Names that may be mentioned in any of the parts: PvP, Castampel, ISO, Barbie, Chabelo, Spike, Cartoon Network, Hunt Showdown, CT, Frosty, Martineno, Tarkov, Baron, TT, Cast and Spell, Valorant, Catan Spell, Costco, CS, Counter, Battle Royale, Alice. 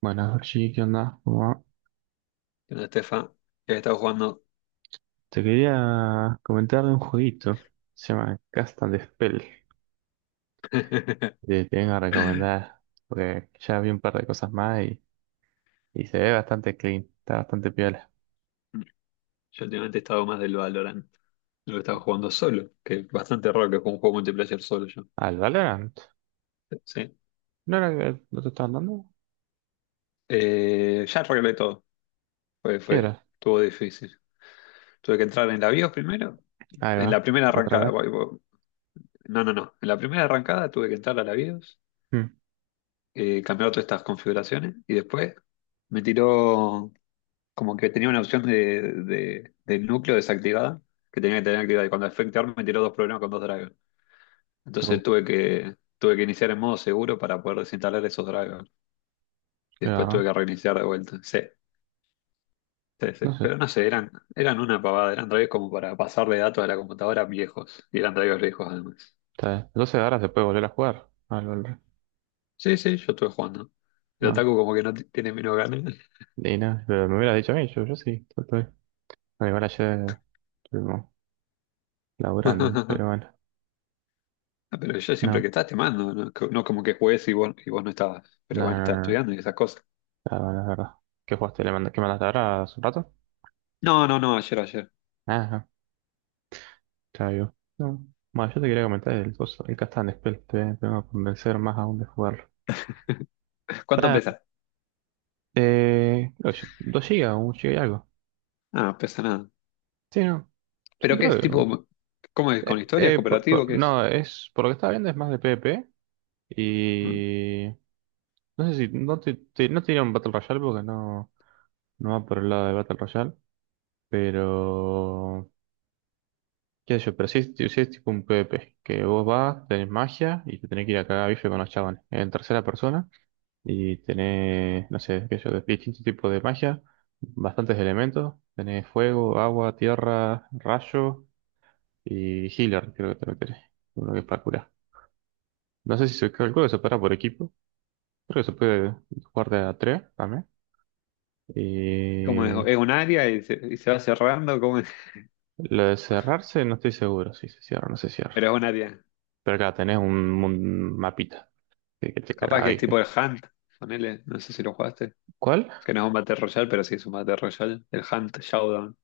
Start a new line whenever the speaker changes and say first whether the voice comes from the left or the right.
right: Bueno, Georgie, ¿qué onda? ¿Cómo va?
left: ¿Qué onda, Estefa? ¿Qué has estado jugando?
right: Te quería comentar de un jueguito, se llama Cast and Spell, que te vengo a recomendar, porque ya vi un par de cosas más y se ve bastante clean, está bastante piola.
left: Yo últimamente he estado más del Valorant. Lo he estado jugando solo, que es bastante raro que juegue un juego multiplayer solo yo.
right: ¿Al Valorant?
left: Sí.
right: ¿No era que no te estaban dando?
left: Ya arreglé todo. Fue,
right: ¿Qué
left: fue,
right: era?
left: estuvo difícil. Tuve que entrar en la BIOS primero.
right: Ahí
left: En
right: va,
left: la primera
right: otra
left: arrancada.
right: vez.
left: No, no, no. En la primera arrancada tuve que entrar a la BIOS,
right: Hmm,
left: cambiar todas estas configuraciones y después me tiró. Como que tenía una opción del núcleo desactivada, que tenía que tener activada. Y cuando Effect Arm me tiró 2 problemas con 2 drivers.
right: uh,
left: Entonces tuve que iniciar en modo seguro para poder desinstalar esos drivers. Y
right: Qué
left: después tuve
right: garrón.
left: que reiniciar de vuelta. Sí, sí, sí.
right: No sé,
left: Pero no sé, eran una pavada. Eran drivers como para pasarle datos a la computadora viejos. Y eran drivers viejos además.
right: está bien. 12 horas se puede volver a jugar al Valorant.
left: Sí, sí, yo estuve jugando. El
right: Banco.
left: Otaku como que no t- tiene menos ganas.
right: Y no, pero me hubieras dicho a mí, yo sí, yo estoy. Bueno, igual ayer estuvimos laburando, pero bueno,
left: Ah, pero yo siempre que
right: no,
left: estás te mando, no, no como que juegues y vos no estabas. Pero
right: no, no.
left: bueno, estás
right: No, no.
left: estudiando y esas cosas.
right: Claro, es verdad. ¿Qué jugaste? ¿Le manda- ¿Qué mandaste ahora hace un rato?
left: No, no, no, ayer.
right: Ajá, claro, yo. No. Bueno, yo te quería comentar el coso, el Catan Spell, te voy a convencer más aún de jugarlo.
left: ¿Cuánto
right: Está,
left: pesa?
right: oye, 2 gigas, un giga y algo.
left: Ah, pesa nada.
right: Sí, no. Sí,
left: ¿Pero qué
right: creo
left: es
right: que.
left: tipo? ¿Cómo es? ¿Con historias? ¿Cooperativo? ¿Qué es?
right: No, es. Por lo que estaba viendo es más de PvP. Y. No sé si. No te, te- no te diría un Battle Royale porque no. No va por el lado de Battle Royale. Pero. ¿Qué sé yo? Pero sí es tipo un PvP, que vos vas, tenés magia y te tenés que ir a cagar a bife con los chavales. En tercera persona y tenés, no sé, qué sé yo, distintos tipos de magia, bastantes elementos. Tenés fuego, agua, tierra, rayo y healer, creo que también tenés. Uno que es para curar. No sé si se calcula que se para por equipo. Creo que se puede jugar de a tres también.
left: ¿Cómo es?
right: Y
left: ¿Es un área y se va cerrando? ¿Cómo es?
right: lo de cerrarse no estoy seguro si se cierra o no se cierra.
left: Pero es un área.
right: Pero acá tenés un mapita que te caga
left: Capaz
right: a
left: que es tipo
right: bife.
left: el Hunt, ponele, no sé si lo jugaste.
right: ¿Cuál?
left: Que no es un Battle Royale, pero sí es un Battle Royale. El Hunt Showdown.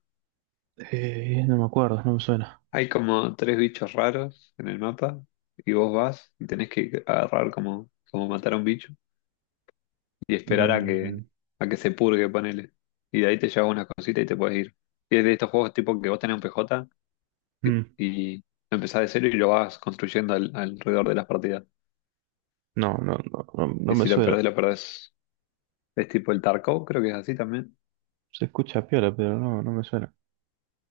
right: No me acuerdo, no me suena.
left: Hay como 3 bichos raros en el mapa y vos vas y tenés que agarrar como matar a un bicho y esperar
right: Mm,
left: a que se purgue, ponele. Y de ahí te llevas una cosita y te puedes ir. Y es de estos juegos tipo que vos tenés un PJ
right: mm,
left: y empezás de cero y lo vas construyendo alrededor de las partidas.
right: no, no, no, no, no
left: Y
right: me
left: si lo
right: suena.
left: perdés, lo perdés. Es tipo el Tarkov, creo que es así también.
right: Se escucha piola, pero no, no me suena.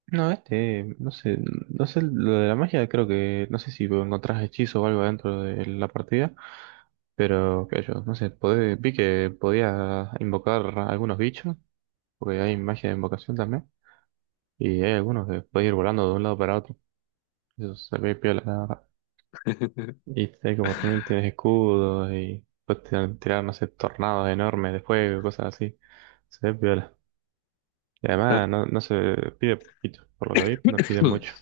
right: No, este, no sé, no sé, lo de la magia creo que, no sé si encontrás hechizo o algo dentro de la partida, pero qué sé yo, no sé, podés- vi que podías invocar algunos bichos, porque hay magia de invocación también, y hay algunos que podés ir volando de un lado para otro. Eso se ve piola, la verdad. Y este, como también tienes escudos y puedes tirar, no sé, tornados enormes de fuego, cosas así. Se ve piola. Y además
left: Ah,
right: no, no se pide poquito, por lo que vi, no pide mucho.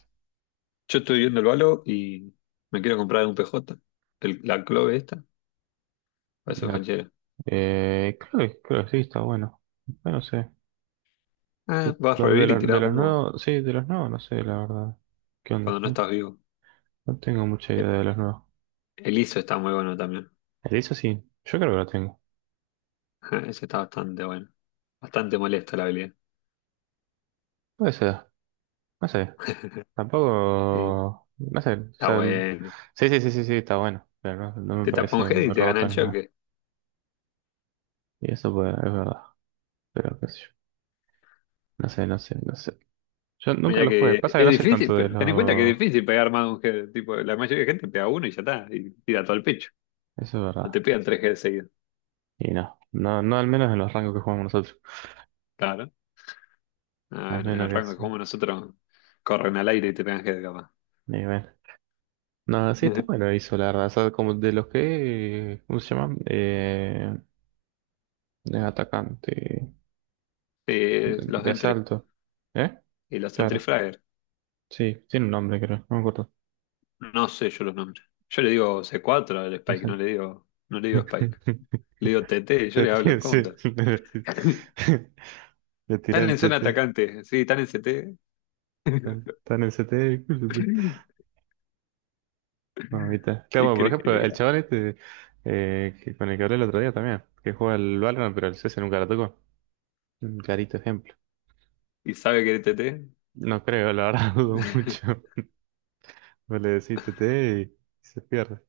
left: yo estoy viendo el balo y me quiero comprar un PJ. La clave esta parece
right: La-
left: banchera.
right: creo que sí, está bueno. Bueno, no sé.
left: Ah,
right: Que
left: vas a
right: los de,
left: revivir y
right: los de
left: tirás
right: los
left: humo
right: nuevos, sí, de los nuevos, no sé, la verdad. ¿Qué onda?
left: cuando no
right: No,
left: estás vivo.
right: no tengo mucha idea
left: E-
right: de los nuevos.
left: El ISO está muy bueno también.
right: El eso sí, yo creo que lo tengo.
left: Ese está bastante bueno. Bastante molesta la habilidad.
right: Puede ser, no sé.
left: Eh,
right: Tampoco, no sé, o
left: Está
right: sea,
left: bueno.
right: sí, sí, sí, sí, sí, está bueno, pero no, no me
left: Te tapa un
right: parece
left: head
right: muy
left: y te gana
right: roto
left: el
right: ni nada.
left: choque.
right: Y eso pues, es verdad, pero qué sé yo, no sé, no sé, no sé. Yo nunca
left: Mira
right: lo jugué,
left: que
right: pasa que
left: es
right: no soy tanto
left: difícil,
right: de
left: pero ten en cuenta que
right: los...
left: es difícil pegar más de un head. Tipo, la mayoría de gente pega uno y ya está, y tira todo el pecho.
right: Eso es
left: No
right: verdad.
left: te pegan 3 heads seguidos.
right: Y no, no, no al menos en los rangos que jugamos nosotros,
left: Claro. Ah,
right: al
left: en el
right: menos que
left: rango
right: sea
left: como nosotros corren al aire y te pegan head capaz.
right: nivel. No, sí está bueno hizo, la verdad, o sea, como de los que, ¿cómo se llaman? De atacante,
left: Los
right: de
left: entry
right: asalto, ¿eh?
left: y los entry
right: Claro,
left: fragger.
right: sí, tiene un nombre creo, no me acuerdo.
left: No sé yo los nombres. Yo le digo c cuatro al Spike, no le digo Spike. Le digo TT, yo
right: Te
left: le hablo en
right: tira, sí,
left: counter.
right: le decís.
left: Están
right: Le tira el
left: en zona
right: tete.
left: atacante, sí, están en CT.
right: Tan, tan el CT. Mamita. Claro,
left: ¿Y
right: bueno, por
left: crees que
right: ejemplo,
left: le
right: el chaval este que con el que hablé el otro día también, que juega al Valorant, pero el CS nunca lo tocó. Un clarito ejemplo.
left: y sabe que TT?
right: No creo, la verdad, dudo mucho. Vos le decís TT y se pierde.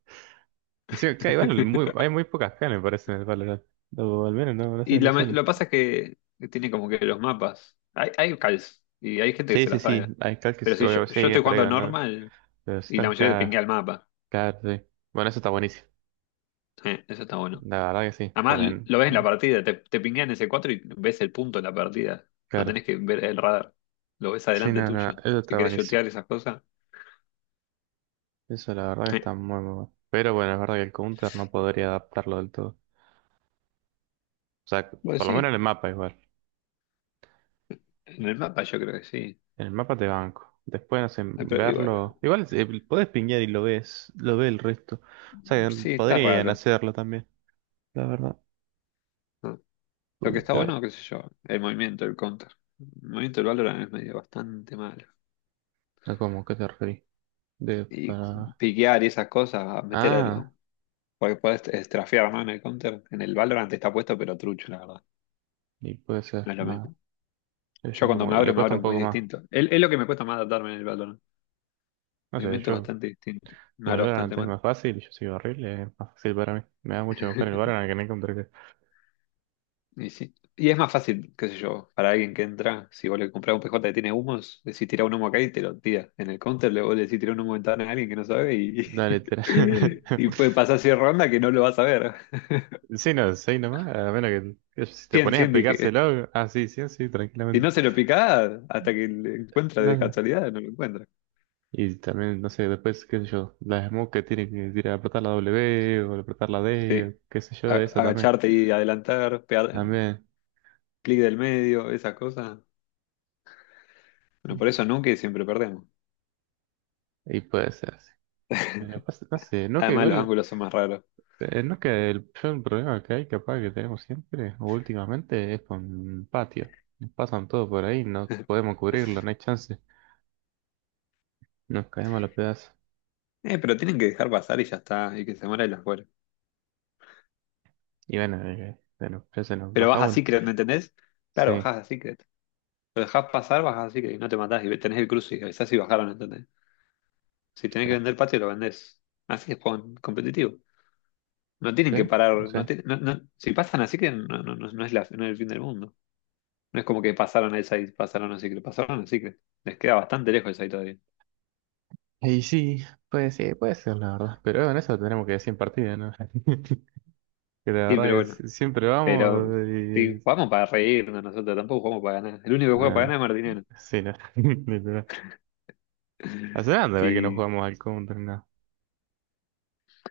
right: Encima, claro, igual, muy, hay muy pocas canes, me parece, en el Valorant. O al menos, no, no
left: Y
right: sé, no
left: lo
right: suelen.
left: que pasa es que tiene como que los mapas. Hay calls y hay gente que
right: Sí,
left: se
right: sí,
left: la sabe.
right: sí, hay cal que
left: Pero si yo,
right: se-
left: yo
right: sí,
left: estoy
right: pero
left: jugando
right: digo, no.
left: normal
right: Pero si
left: y
right: estás
left: la mayoría te pinguea
right: acá,
left: el mapa.
right: acá, sí. Bueno, eso está buenísimo.
left: Eso está bueno.
right: La verdad que sí,
left: Además,
right: porque, en-
left: lo ves en la partida, te pinguean ese 4 y ves el punto en la partida. No
right: claro,
left: tenés que ver el radar. Lo ves
right: sí,
left: adelante
right: nada
left: tuyo.
right: no, eso
left: Si
right: está
left: querés
right: buenísimo.
left: shotear esas cosas.
right: Eso la verdad que
left: eh.
right: está muy, muy bueno. Pero bueno, es verdad que el counter no podría adaptarlo del todo. O sea,
left: Bueno,
right: por lo menos
left: sí,
right: en el mapa igual.
left: en el mapa yo creo que sí.
right: En el mapa te banco. Después, no sé,
left: Pero igual,
right: verlo. Igual podés pinguear y lo ves, lo ve el resto. O sea, que
left: sí, está
right: podrían
left: raro.
right: hacerlo también, la verdad.
left: No, lo que está
right: Porque,
left: bueno, qué sé yo, el movimiento, el counter. El movimiento del Valorant es medio bastante malo.
right: ah, ¿cómo? ¿Qué te referís? De
left: Y
right: para...
left: piquear y esas cosas,
right: Ah,
left: meterlo. Porque podés estrafear, ¿no? En el counter. En el Valorant está puesto, pero trucho, la verdad.
right: y puede
left: No
right: ser
left: es lo
right: más.
left: mismo. Yo
right: Ellos
left: cuando
right: como, le
left: me
right: cuesta
left: abro
right: un
left: muy
right: poco más.
left: distinto. Es lo que me cuesta más adaptarme en el Valorant.
right: No
left: El
right: sé,
left: movimiento es
right: yo
left: bastante distinto. Me
right: como el
left: abro
right: Valorant
left: bastante
right: es
left: mal.
right: más fácil, yo soy horrible, es más fácil para mí. Me da mucho mejor el Valorant que no encontré.
left: Y, sí. Y es más fácil, qué sé yo, para alguien que entra, si vos le comprás un PJ que tiene humos, decís tira un humo acá y te lo tira. En el counter le vos le decís tira un humo de ventana a alguien que no sabe y,
right: No, literal.
left: y puede pasar 100 rondas que no lo vas a ver.
right: Sí, no, seis nomás, a menos que si te
left: 100,
right: pones a
left: 100 dije.
right: explicárselo, ah, sí, sí, sí,
left: Si
right: tranquilamente.
left: no se lo picás hasta que le encuentra de
right: No,
left: casualidad, no lo encuentra.
right: y también, no sé, después, qué sé yo, la smoke que tiene que tirar, apretar la W o apretar la
left: Sí.
right: D, o qué sé
left: A-
right: yo, esa también,
left: Agacharte y adelantar, pegar
right: también,
left: clic del medio, esas cosas. Bueno, por eso nunca y siempre perdemos.
right: y puede ser así. Bueno, pasa- no sé, no que
left: Además los
right: igual.
left: ángulos son más raros.
right: No que el yo el problema que hay, capaz que tenemos siempre, o últimamente, es con patio. Nos pasan todo por ahí, no podemos cubrirlo, no hay chance. Nos caemos a los pedazos.
left: Pero tienen que dejar pasar y ya está, y que se muera y las.
right: Y bueno, bueno, ya se nos
left: Pero
right: baja
left: vas a
right: uno.
left: Secret, ¿me entendés? Claro,
right: Sí,
left: bajás a Secret. Lo dejás pasar, bajás a Secret y no te matás y tenés el cruce y avisás si bajaron, ¿entendés? Si tenés que
right: claro.
left: vender patio, lo vendés. Así es juego competitivo. No tienen que
right: ¿Sí? No
left: parar.
right: sé.
left: Si pasan a Secret, no, no, no, no es no es el fin del mundo. No es como que pasaron a esa y pasaron a Secret. Pasaron a Secret. Les queda bastante lejos esa todavía.
right: Y sí, puede ser, la verdad. Pero en eso tenemos que decir en partida, ¿no? Que la
left: Sí,
right: verdad
left: pero
right: es
left: bueno.
right: siempre
left: Pero
right: vamos
left: sí,
right: y...
left: jugamos para reírnos nosotros, tampoco jugamos para ganar. El único que juega para
right: No,
left: ganar es Martineno.
right: sí, no. Literal. Hace nada de ver que no
left: Sí.
right: jugamos al counter, nada.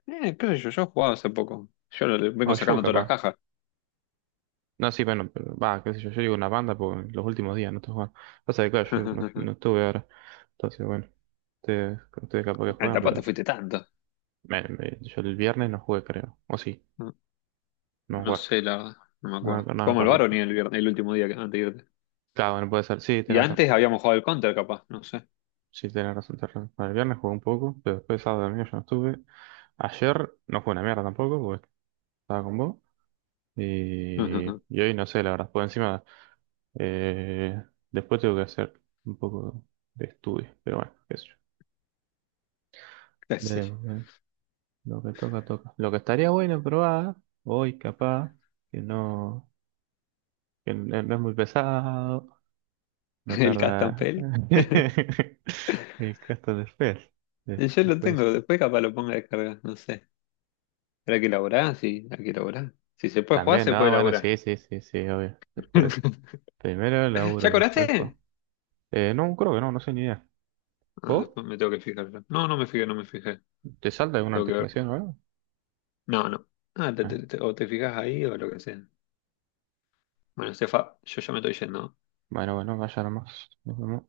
left: Qué sé yo, yo he jugado hace poco. Le
right: O
left: vengo
right: yo,
left: sacando todas las
right: capaz.
left: cajas.
right: No, sí, bueno, pero va, qué sé yo, yo digo una banda porque los últimos días no estoy jugando. Pasa que, claro, yo no, no estuve ahora. Entonces, bueno, ustedes capaz que
left: Ah,
right: juegan,
left: tampoco
right: pero
left: te
right: yo,
left: fuiste tanto.
right: me- me- yo el viernes no jugué, creo. O sí,
left: No,
right: no
left: no
right: jugar.
left: sé, la verdad, no me
right: No, me
left: acuerdo.
right: ac- no me
left: Jugamos al
right: acuerdo.
left: Baron y el último día, que, antes de irte.
right: Claro, bueno, puede ser. Sí,
left: Y
right: tenés razón.
left: antes habíamos jugado al Counter, capaz, no sé.
right: Sí, tenés razón. Bueno, el viernes jugué un poco, pero después sábado y domingo yo no estuve. Ayer no jugué una mierda tampoco, porque estaba con vos. Y hoy no sé, la verdad. Por encima, eh, después tengo que hacer un poco de estudio, pero bueno, qué sé yo.
left: ¿Qué sé yo?
right: Veremos. Lo que toca, toca. Lo que estaría bueno probar hoy, capaz, que no, que no no es muy pesado, no
left: El
right: tarda
left: Castampel.
right: el gasto de fe. De-
left: Yo
right: se
left: lo
right: puede decir.
left: tengo, después capaz lo ponga a descargar, no sé. ¿Será que elaborás? Sí, hay que elaborar. Si se puede jugar,
right: También,
left: se puede
right: no, bueno,
left: elaborar.
right: sí, sí, sí, sí, obvio. Después, primero el
left: ¿Ya
right: laburo, después
left: cobraste?
right: juego. No, creo que no, no sé ni idea.
left: Ah,
right: ¿Vos?
left: después me tengo que fijar. Yo. No, no me fijé, no me fijé.
right: ¿Te salta alguna
left: Tengo que ver.
right: notificación o algo?
left: No, no. Ah,
right: Ah,
left: o te fijas ahí o lo que sea. Bueno, Estefa, yo ya me estoy yendo.
right: bueno, bueno, vaya nomás. Nos vemos.